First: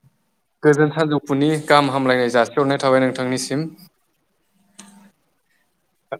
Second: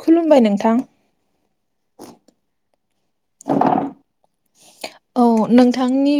खुलुमबाय नोंथां गोजोन सानजौफुनि गाहाम हामलायनाय जासिहरनाय थाबाय नोंथांनिसिम। औ नोंथांनि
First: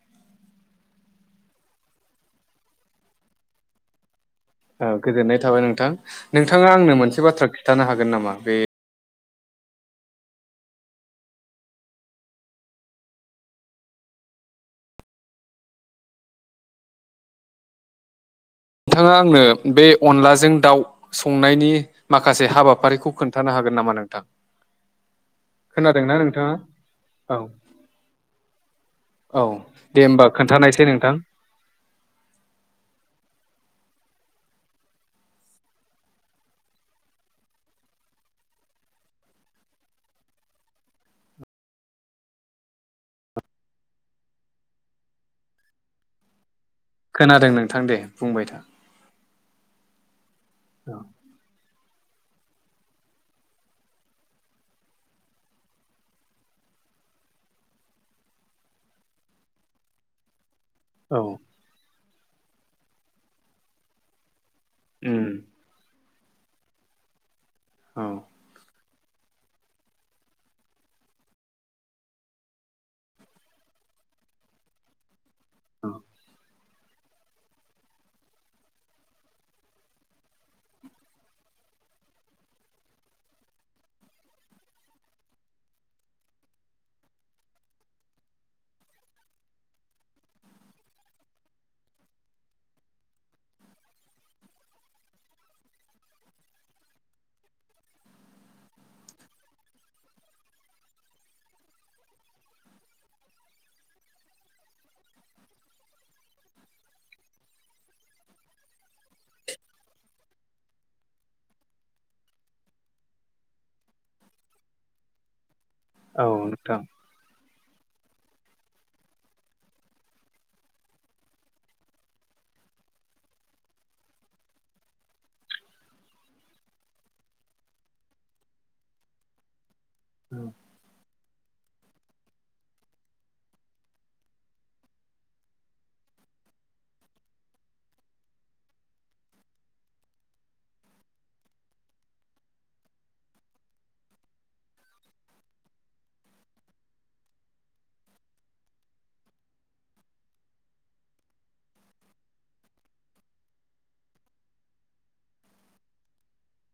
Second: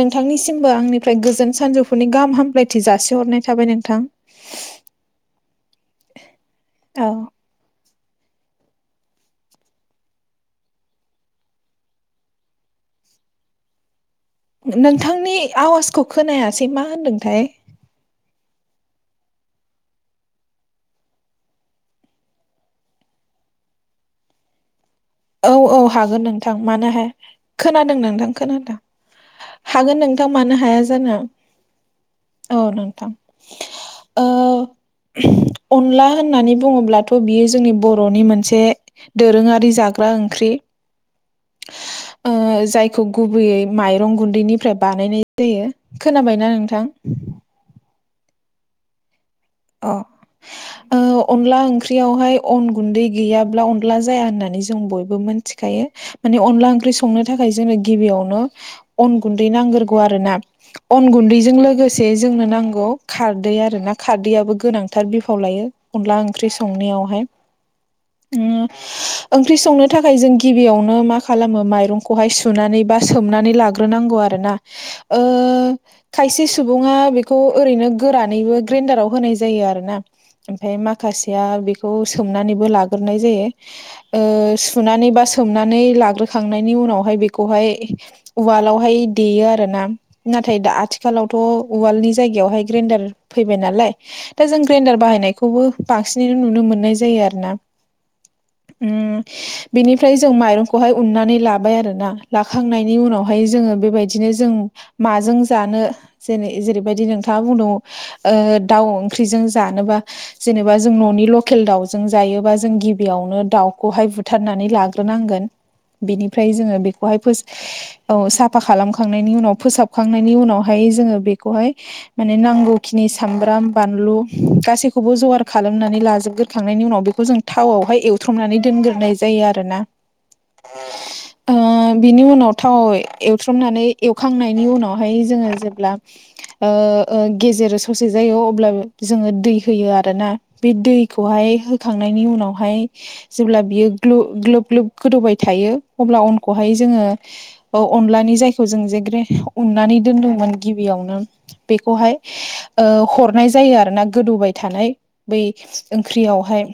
नोंथांनिसिमबो आंनिफ्राय गोजोन सानजौफुनि गाहाम हाम्लायथि जासिहरनाय थाबाय नोंथां। औ गोजोननाय थाबाय नोंथां नोंथाङा आंनो औ मोनसे बाथ्रा खिन्थानो हागोन नामा बे नोंथांनि आवाजखौ खोनायासै मा होनदोंथाय? नोंथाङा आंनो बे अनलाजों दाउ संनायनि माखासे हाबाफारिखौ खोन्थानो हागोन नामा नोंथां? औ औ खोनादोंना हागोन नोंथां नोंथाङा मानो हाय औ खोनादों नोंथां खोनादों। औ हागोन दे होमबा नोंथां मानो हाया खोन्थानायसै नोंथां जानो औ नोंथां। ओ [inaudible] अनला होननानै बुङोब्लाथ' बियो जोंनि बर'नि मोनसे दोरोङारि जाग्रा ओंख्रि। ओ जायखौ गुबैयै माइरं गुन्दैनिफ्राय बानायनाय जायो। खोनाबायना नोंथां? खोनादों नोंथां दे बुंबाय था। अ औ ओ अनला ओंख्रियावहाय अन गुन्दै गैयाब्ला अन्ला जाया होननानै जों बयबो मि मोनथिखायो। माने अनला ओंख्रि संनो थाखाय जोङो गिबियावनो अन गुन्दै नांग्रोगौ आरो ना। अन औ गुन्दैजों लोगोसे जोंनो नांगौ खारदै आरो ना खारदैआबो गोनांथार उम बिफाव लायो अनला ओंख्रि संनायावहाय। औ [unintelligible] ओंख्रि संनो थाखाय जों गिबियावनो मा खालामो माइरंखौहाय सुनानै बा सोमनानै लाग्रोनांगौ आरो ना। [inaudible] ओ खायसे सुबुङा बेखौ ओरैनो गोरानैबो ग्रेन्डाराव होनाय जायो आरो ना। ओमफाय माखासेया बेखौ सोमनानैबो लाग्रोनाय जायो। ओ सुनानै बा सोमनानै लाग्रोखांनायनि उनावहाय बेखौहाय उवालावहाय देयो आरो ना। नाथाय दा आथिखालावथ' उवालनि जायगायावहाय ग्रेन्डार फैबाय नालाय दा जों ग्राइन्डार बाहायनायखौबो बांसिनैनो नुनो मोननाय जायो आरो ना। [inaudible] बिनिफ्राय जों माइरंखौहाय उन्नानै लाबाय आरो ना लाखांनायनि उनावहाय जोङो बेबाय दिनो जों माजों जानो जेनै जेरैबायदि नोंथाङा बुंदोंऔ दाउ ओंख्रिजों जानोबा जेनेबा जों न'नि लकेल दाउजों जायोबा जों गिबियावनो दाउखौहाय बुथारनानै लाग्रोनांगोन। औ बेनिफ्राय नोंथां जोङो बेखौहाय फो औ साफा खालामखांनायनि उनाव फोसाबखांनायनि उनावहाय जोङो बेखौहाय माने नांगौ खिनि सामब्राम बानलु गासैखौबो जगार खालामनानै लाजोबगोरखांनायनि उनाव बेखौ जों थावआवहाय एवथ्रमनानै दोनग्रोनाय जायो आरोना‌। औ ओ बिनि उनाव थाव एवथ्रमनानै एवखांनायनि उनावहाय जोङो जेब्ला गेजेर ससे जायो अब्ला जोङो दै होयो आरोना बे दैखौहाय होखांनायनि उनावहाय जेब्ला बियो ग्लोब ग्लोब गोदौबाय थायो अब्ला उनखौहाय जोङो अनलानि जायखौ जों जेग्रे उननानै दोनदोंमोन गिबियावनो बेखौहाय हरनाय जायो आरो ना गोदौबाय थानाय बै ओंख्रियावहाय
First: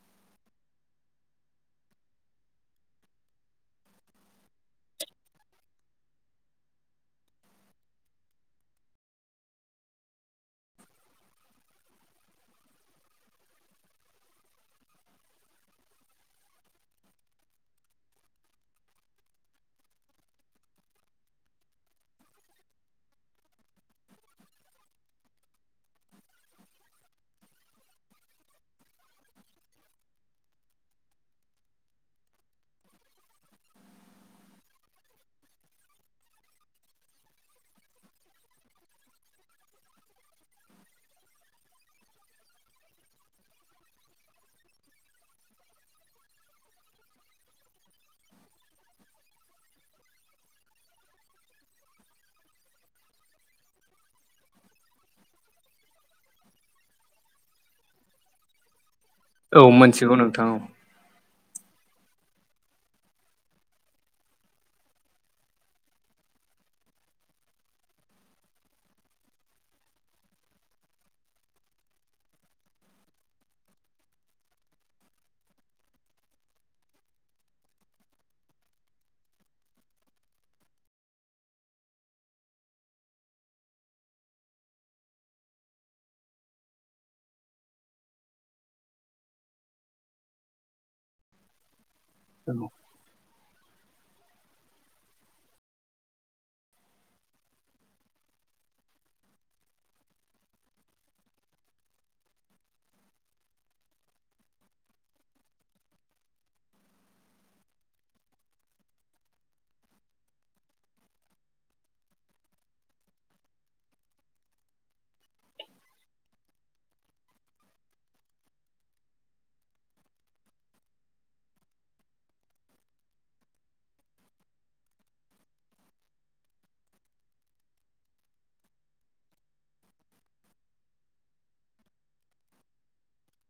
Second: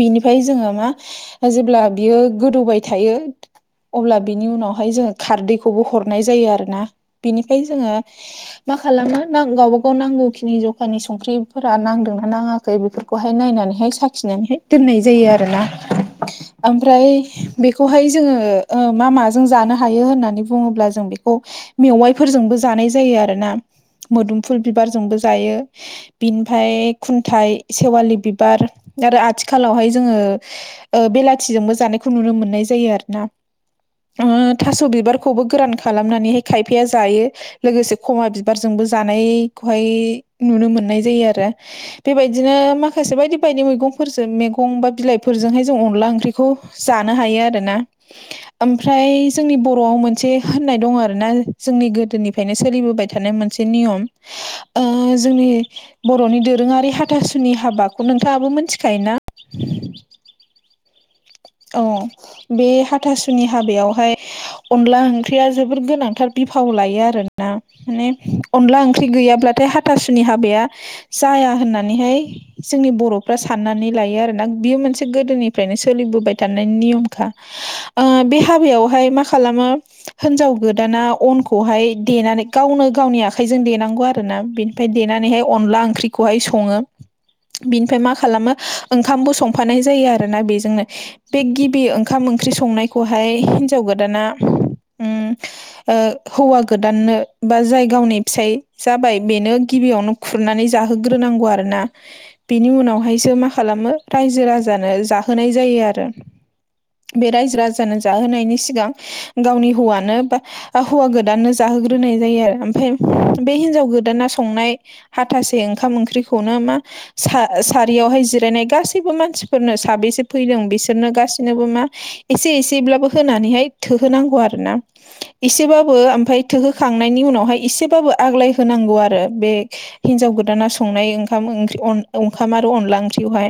बिनिफ्राय जोङो मा जेब्ला बियो गोदौबाय थायो अब्ला बिनि उनावहाय जोङो खारदैखौबो हरनाय जायो आरोना बिनिफ्राय जोङो मा खालामो न गावबा गाव नांगौखिनि जखानि संख्रिफोरा नांदोंना नाङाखै बेफोरखौहाय नायनानैहाय साखिनानैहाय दोननाय जायो आरोना ओमफ्राय बेखौहाय जोङो मा माजों जानो हायो होननानै बुङोब्ला जों बेखौ मेवाइफोरजोंबो जानाय जायो आरो ना मोदोमफुल बिबारजोंबो जायो बिनिफ्राय खुन्थाइ सेवालि बिबार आरो आथिखालावहाय जोङो बेलाथिजोंबो जानायखौ नुनो मोननाय जायो आरो ना थास' बिबारखौबो गोरान खालामनानैहाय खायफाया जायो लोगोसे खमा बिबार जोंबो जानायखौहाय नुनो मोननाय जायो आरो बेबायदिनो माखासे बायदि बायदि मैगंफोरजों मैगं बा बिलाइफोरजोंहाय जों अनला ओंख्रि बेखौ जानो हायो आरोना [unintelligible] ओमफ्राय जोंनि बर'आव मोनसे होननाय दं आर ना जोंनि गोदोनिफ्रायनो सोलिबोबाय थानाय मोनसे ओ नियम जोंनि बर'नि दोरोङारि हाथासुनि हाबाखौ नोंथाङाबो मोनथिखायोना औ मोनथिगौ नोंथां औ औ बे हाथासुनि हाबायावहाय अनला ओंख्रिया जोबोद गोनांथार बिफाव लायो आरोना माने अनला ओंख्रि गैयाब्लाथाय हाथासुनि हाबाया जाया होननानैहाय जोंनि बर'फ्रा साननानै लायो आरोोना बियो मोनसे गोदोनिफ्रायनो सोलिबोबाय थ दनायनि नियमखा बे हाबायावहाय मा खालामो हिनजाव गोदाना अनखौहाय देनानै गावनो गावनि आखाइजों देनांगौ आरो ना बे ओमफ्राय देनानैहाय अनला ओंख्रिखौहाय सङो बिनिफ्राय मा खालामो ओंखामबो संफानाय जायो आरोना बेजोंनो उम बे गिबि ओंखाम ओंख्रि औ संनायखौहाय हिन्जाव गोदाना ओ हौवा गोदाननो बा जाय गावनि फिसाय जाबाय बेनो गिबियावनो खुरनानै जाहोग्रोनांगौ आरो ना बिनि उनावहायसो मा खालामो रायजो राजानो जाहोनाय जायो आरो बे रायजो राजानो जाहोनायनि सिगां गावनि हौवानो बा हौवा गोदाननो जाहोग्रोनाय जायो आरो ओमफ्राय बे हिनजाव गोदाना संनाय हाथासे ओंखाम ओंख्रिखौनो मा सारियावहाय जिरायनाय गासैबो मानसिफोरनो साबेसे फैदों बिसोर नो गासिनोबो मा एसे एसेब्लाबो होनानैहाय थोहोनांगौ आरो ना एसेबाबो ओमफफ्राय थोहोखांनायनि उनावहाय इसेबाबो आग्लाय होनांगौ आरो बे हिनजाव गोदाना संनाय ओंखाम-ओंख्रि ओंखाम आरो अनला ओंख्रियावहाय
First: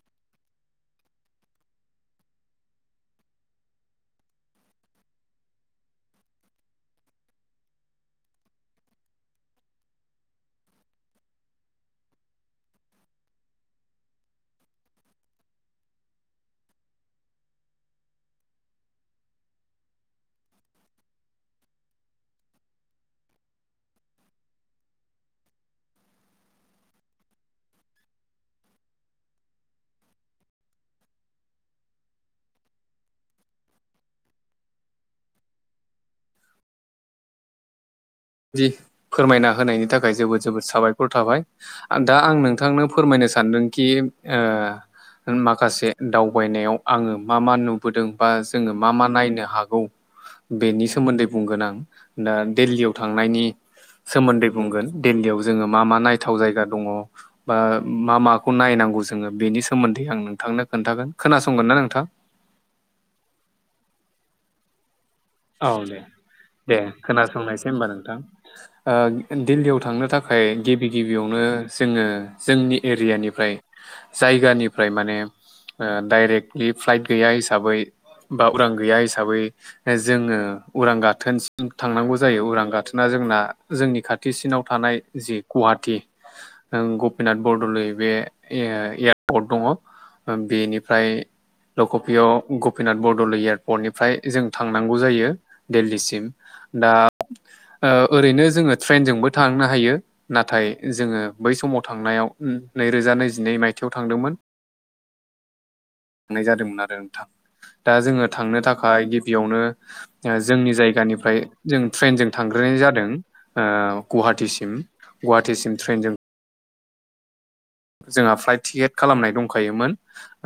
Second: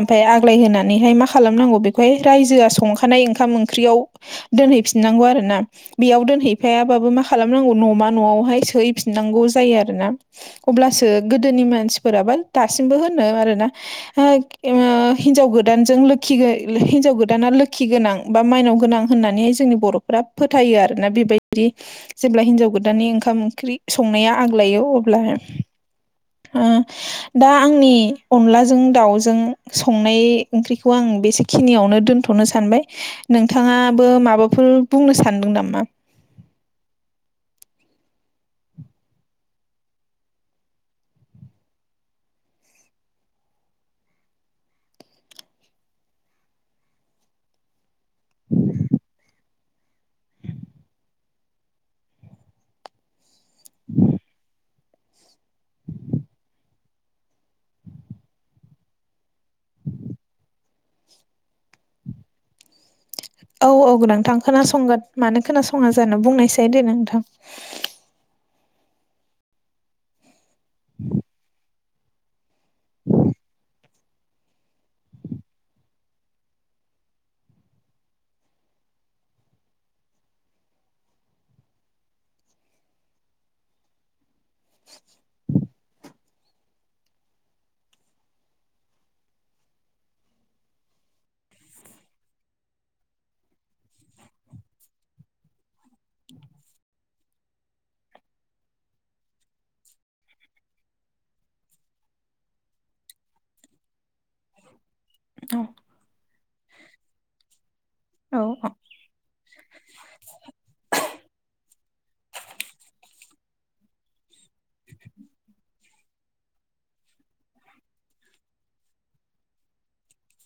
ओमफ्राय आग्लाय होनानैहाय मा खालामनांगौ बेखौहाय रायजोआ संखानाय ओंखाम ओंख्रियाव दोनहैफिननांगौ आरो ना बेयाव दोनहैफायाबाबो मा खालामनांगौ न'मा न'आवहाय सोहैफिननांगौ जायो आरो ना अब्लासो गोदोनि मानसिफोराबा दासिमबो होनो आरोना ओ हिनजाव गोदानजों लोखि हिनजाव गोदाना लोखि गोनां बा माइनाव गोनां होननानैहाय जोंनि बर'फोरा फोथायो आरोना बेबायदि जेब्ला हिन्जाव गोदाननि ओंखाम ओंख्रि संनाया आग्लायो अब्ला अ दा आंनि अनलाजों दाउजों संनाय ओंख्रिखौ आं बेसे खिनियावनो दोनथ'नो सानबाय नोंथाङाबो माबाफोर बुंनो सानदों नामा जि फोरमायना होनायनि थाखाय जोबोद जोबोद साबायखर थाबाय दा आं नोंथांनो फोरमायनो सानदोंखि माखासे दावबायनायाव आङो मा मा नुबोदों बा जोङो मा मा नायनो हागौ बेनि सोमोन्दै बुंगोन आं दा दिल्लीयाव थांनायनि सोमोन्दै बुंगोन दिल्लीयाव जोङो मा मा नायथाव जायगा दङ बा मा माखौ नायनांगौ जोङो बेनि सोमोन्दै आं नोंथांनो खोन्थागोन खोनासंगोन ना नोंथां औ औ नोंथां खोनासंगोन मानो औ खोनासङा दे जा बुंनायसै दे नोंथां खोनासंनायसै होमबा नोंथां दिल्लीयाव थांनो थाखाय गिबि गिबियावनो जोङो जोंनि एरियानिफ्राय जायगानिफ्राय माने डाइरेक्टलि फ्लाइट गैया हिसाबै बा उरां गैया हिसाबै जोङो उरां गाथोन थांनांगौ जायो उरां गाथोना जोंना जोंनि खाथिसिनाव थानाय जि गुवाहाटी गपिनाथ बरद'लै बे एयारपर्ट दङ बेनिफ्राय लकपिय गपिनाथ बरदलै एयारपर्टनिफ्राय जों थां थांनांगौ जायो दिल्लीसिम दा ओरैनो जोङो ट्रेनजोंबो थांनो हायो नाथाय जोङो बै समाव थांनायाव नैरोजा नैजिनै मायथाइयाव थांदोंमोन औ थांनाय जादोंमोन आरो नोंथां दा जोङो औ थांनो थाखाय बेयावनो ओ जोंनि जायगानिफ्राय जों ट्रेनजों थांग्रोनाय जादों ओ गुवाहाटिसिम गुवाहाटिसिम ट्रेनजों जोंहा फ्लाइट टिकेट खालामनाय दंखायोमोन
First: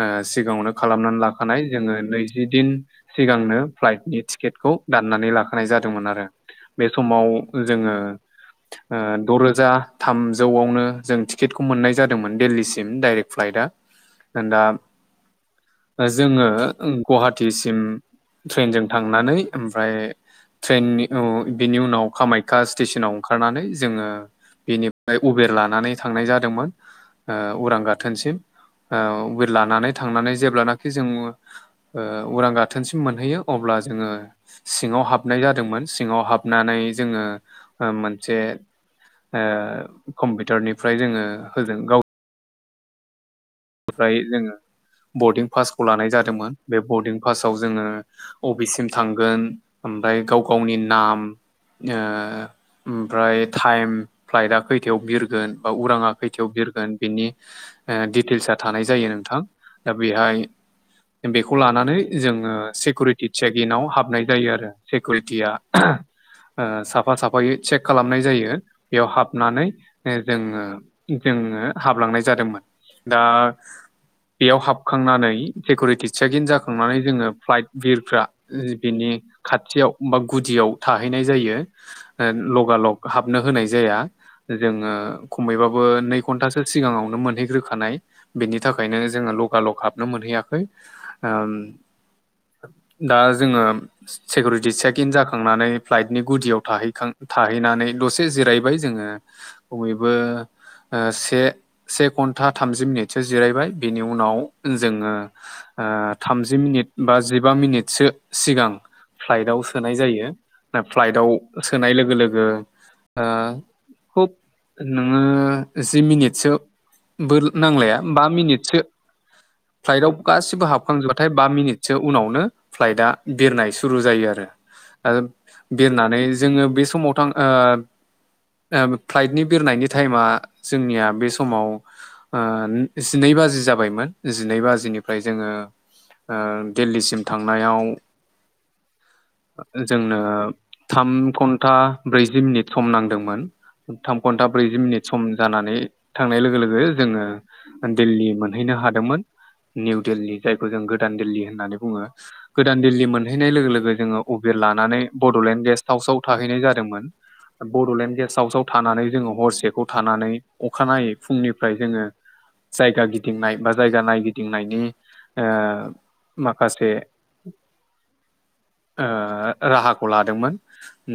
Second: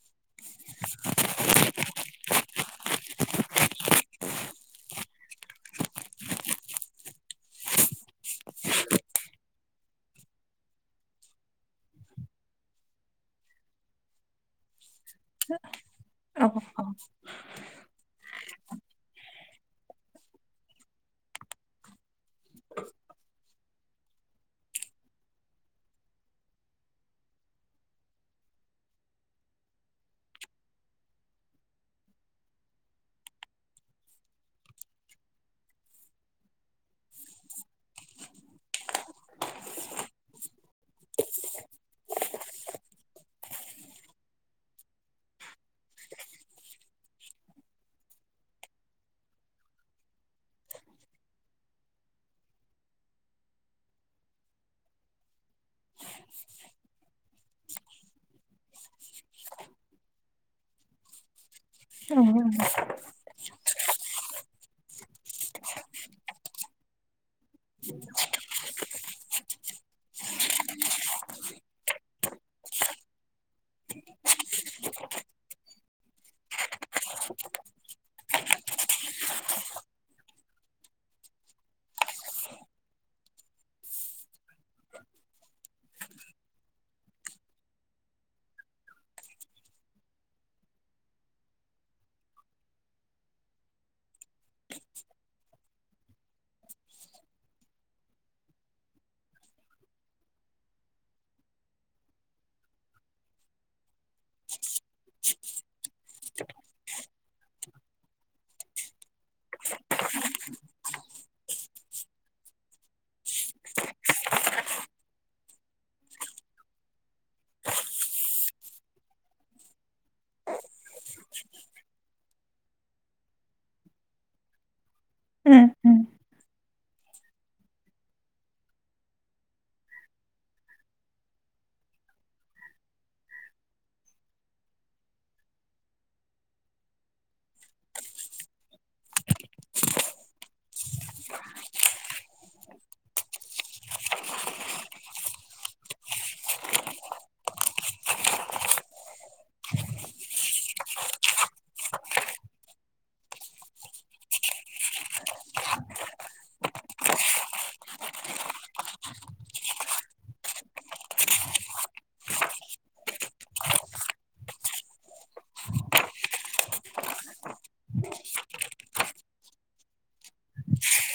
ओ सिगाङावनो खालामनानै लाखानाय जोङो नैजिदिन सिगांनो फ्लाइटनि टिकेटखौ दाननानै लाखानाय जादोंमोन आरो बे समाव जोङो ओ द' रोजा थामजौआवनो जों टिकेटखौ मोननाय जादोंमोन दिल्लीसिम डाइरेक्ट फ्लाइट आ दा जोङो गुवाहाटिसिम ट्रेनजों थांनानै ओमफ्राय ट्रेननि उम बिनि उनाव कामाख्या स्टेसनाव ओंखारनानै जोङो बेनिफ्राय उबेर लानानै थांनाय जादोंमोन ओ उरां गाथोनसिम ओ उबेर लानानै थांनानै जेब्लानाखि जोङो ओ उरां गाथोनसिम मोनहैयो अब्ला जोङो सिङाव हाबनाय जादोंमोन सिङाव हाबनानै जोङो ओ मोनसे ओ कम्पिउटारनिफ्राय जोङो हो गाव निफ्राय जोङो बरदिं पासखौ लानाय जादोंमोन बे बरदिं पासाव जोङो अबेसिम थांगोन ओमफ्राय गाव गावनि नाम ओमफ्राय टाइम फ्लाइटआ खैथायाव बिरगोन ओ उराङा खैथायाव बिरगोन बेनि ए दितेलसा थानाय जायो नोंथां दा बेहाय बेखौ लानानै जोङो सिकिउरिटि इदसा गिनाव हाबनाय जायो आरो सिकिउरिटिया ओ साफा साफायै चेक खालामनाय ओ जायो बेयाव हाबनानै जोङो जोङो हाबलांनाय जादोंमोन दा बेयाव हाबखांनानै सिकिउरिटि चेकिन जाखांनानै जोङो फ्लाइट बिरफ्रा ‌ बिनि खाथियाव बा गुदियाव थाहैनाय जायो ओ लगालग हाबनो होनाय जाया जोङो खमैबाबो नै घन्टासो सिगाङावनो मोनहैग्रोखानाय बिनि थाखायनो जोङो लगालग हाबनो मोनहैयाखै ओ दा जोङो सिकिउरिटि चेक इन जाखांनानै फ्लाइटनि गुदियाव थहैखां थाहैनानै दसे जिरायबाय जोङो खमैबोबो से से घन्टा थामजि मिनिट थि जिरायबाय बिनि उनाव जोङो ओ थामजि मिनिट बा जिबा मिनिटसो सिगां फ्लाइटआव सोनाय जायो ना फ्लाइटआव सोनाय लोगो लोगो ओ खुब नोङो जि मिनिटसो बो नांलाया बा मिनिटसो फ्लाइटआव गासिबो हाबखांजोबाथाय बा मिनिटसो उनावनो फ्लाइटआ बिरनाय सुरु जायो आरो ओब बेरनानै जोङो बे समाव थां आं ओ ओ फ्लाइटनि बिरनायनि टाइमा जोंनिया बे समाव ओ जिनै बाजि जाबायमोन जिनै बाजिनिफ्राय जोङो ओ दिल्लीसिम थांनायाव जोंनो थाम घन्टा ब्रैजि मिनिट सम नांदोंमोन थाम घन्टा ब्रैजि मिनिट सम जानानै थांनाय लोगो लोगो जोङो दिल्ली मोनहैनो हादोंमोन निउ दिल्ली जायखौ जों गोदान दिल्ली होननानै बुङो गोदान दिल्ली मोनहैनाय लोगो लोगो जोङो उबेर लानानै बड'लेण्ड गेस्ट हाउसाव थाहैनाय जादोंमोन बड'लेण्ड गेस्ट हाउसाव थानानै जोङो हरसेखौ थानानै अखानायै फुंनिफ्राय जोङो जायगा गिदिंनाय बा जायगा नायगिदिंनायनि ओ माखासे ओ राहाखौ लादोंमोन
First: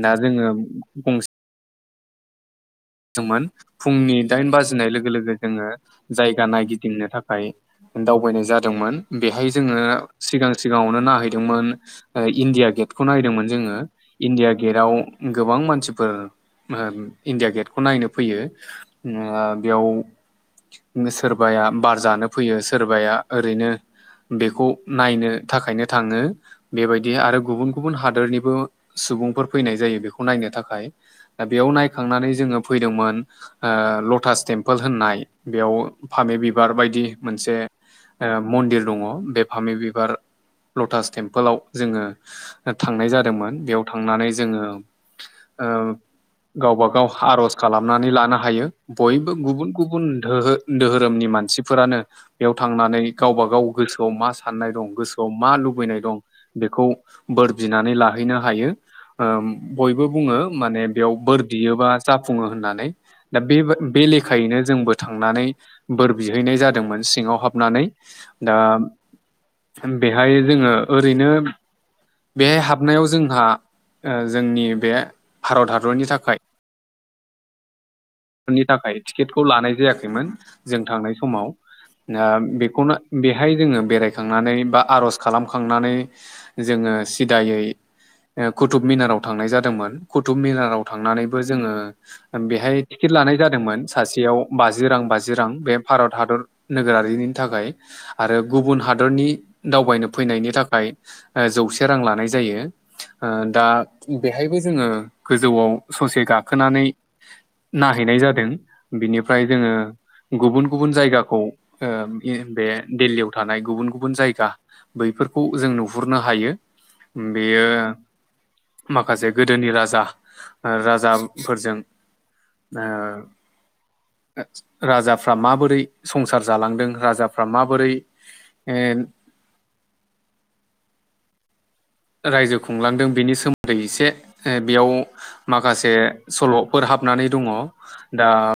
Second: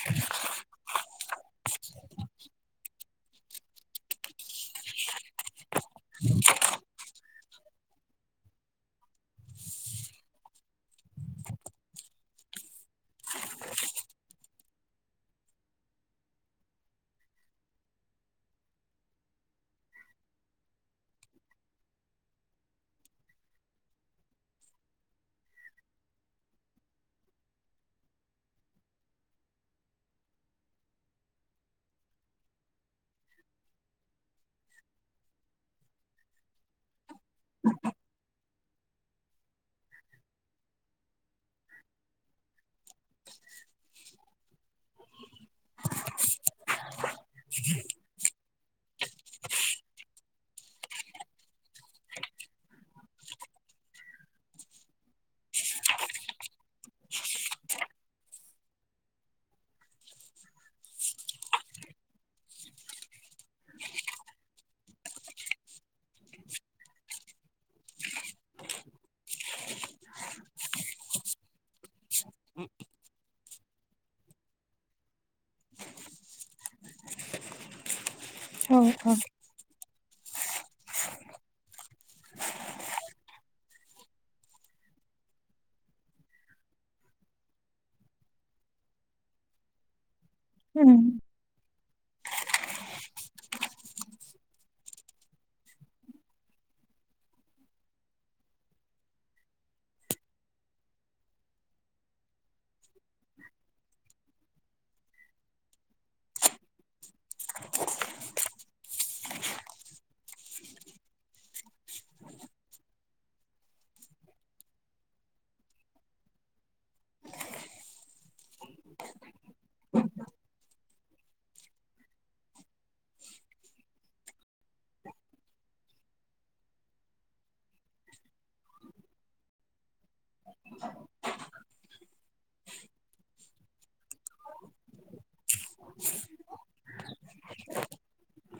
दा जोङो गंसे मोन फुंनि दाइन बाजिनाय लोगो लोगो जोङो जायगा नायगिदिंनो थाखाय दावबायनाय जादोंमोन बेहाय जोङो सिगां सिगाङावनो नायहैदोंमोन इण्डिया गेटखौ नायदोंमोन जोङो इण्डिया गेटाव गोबां मानसिफोर ओम इण्डिया गेटखौ नायनो फैयो ओ बियाव सोरबाया बार जानो फैयो सोरबाया ओरैनो बेखौ नायनो थाखायनो थाङो बेबायदि आरो गुबुन गुबुन हादरनिबो सुबुंफोर फैनाय जायो बेखौ नायनो थाखाय दा बेयाव नायखांनानै जोङो फैदोंमोन ओ लटास टेम्पोल होननाय बेयाव फामे बिबार बायदि मोनसे ओ मन्दिर दङ बे फामि बिबार लटास टेम्पोलाव जोङो थांनाय जादोंमोन बेयाव थांनानै जोङो ओ गावबा गाव आर'ज खालामनानै लानो हायो बयबो गुबुन गुबुन दोहो दोहोरोमनि मानसिफोरानो बेयाव थांनानै गावबा गाव गोसोआव मा साननाय दं गोसोआव मा लुबैनाय दं। बेखौ बोर बिनानै लाहैनो हायो ओम बयबो बुङो माने बेयाव बोर बियोबा जाफुङो होननानै दा बे बे लेखायैनो जोंबो थांनानै बोर बिहैनाय जादोंमोन सिङाव हाबनानै दा बेहाय जोङो ओरैनो बेहाय हाबनायाव जोंहा ओ जोंनि बे भारत हादरनि थाखाय फोर नि औ थाखाय टिकेटखौ लानाय जायाखैमोन जों थांनाय समाव ओ बेखौनो बेहाय जोङो बेरायखांनानै बा आर'ज खालामखांनानै जोङो सिदायै ओ कुटुब मिनाराव थांनाय जादोंमोन कुटुब मिलाराव औ थांनानैबो जोङो बेहाय टिकेट लानाय जादोंमोन सासेयाव बाजि रां बाजि रां बे भारत हादर नोगोरारिनि थाखाय आरो गुबुन हादरनि दावबायनो फैनायनि थाखाय ओ जौसे रां लानाय जायो। ओ दा बेहायबो जोङो गोजौआव ससे गाखोनानै नायहैनाय जादों बिनिफ्राय जोङो गुबुन गुबुन जायगाखौ ओ आं बे दिल्लीयाव थानाय गुबुन गुबुन जायगा बैफोरखौ जों नुहुरनो हायो उम बेयो माखासे गोदोनि राजा राजाफोरजों औ राजाफ्रा माबोरै संसार जालांदों राजाफ्रा माबोरै एद [unintelligible] रायजो खुंलांदों बिनि सोमोन्दै एसे ओ बेयाव माखासे सल'फोर हाबनानै दङ दा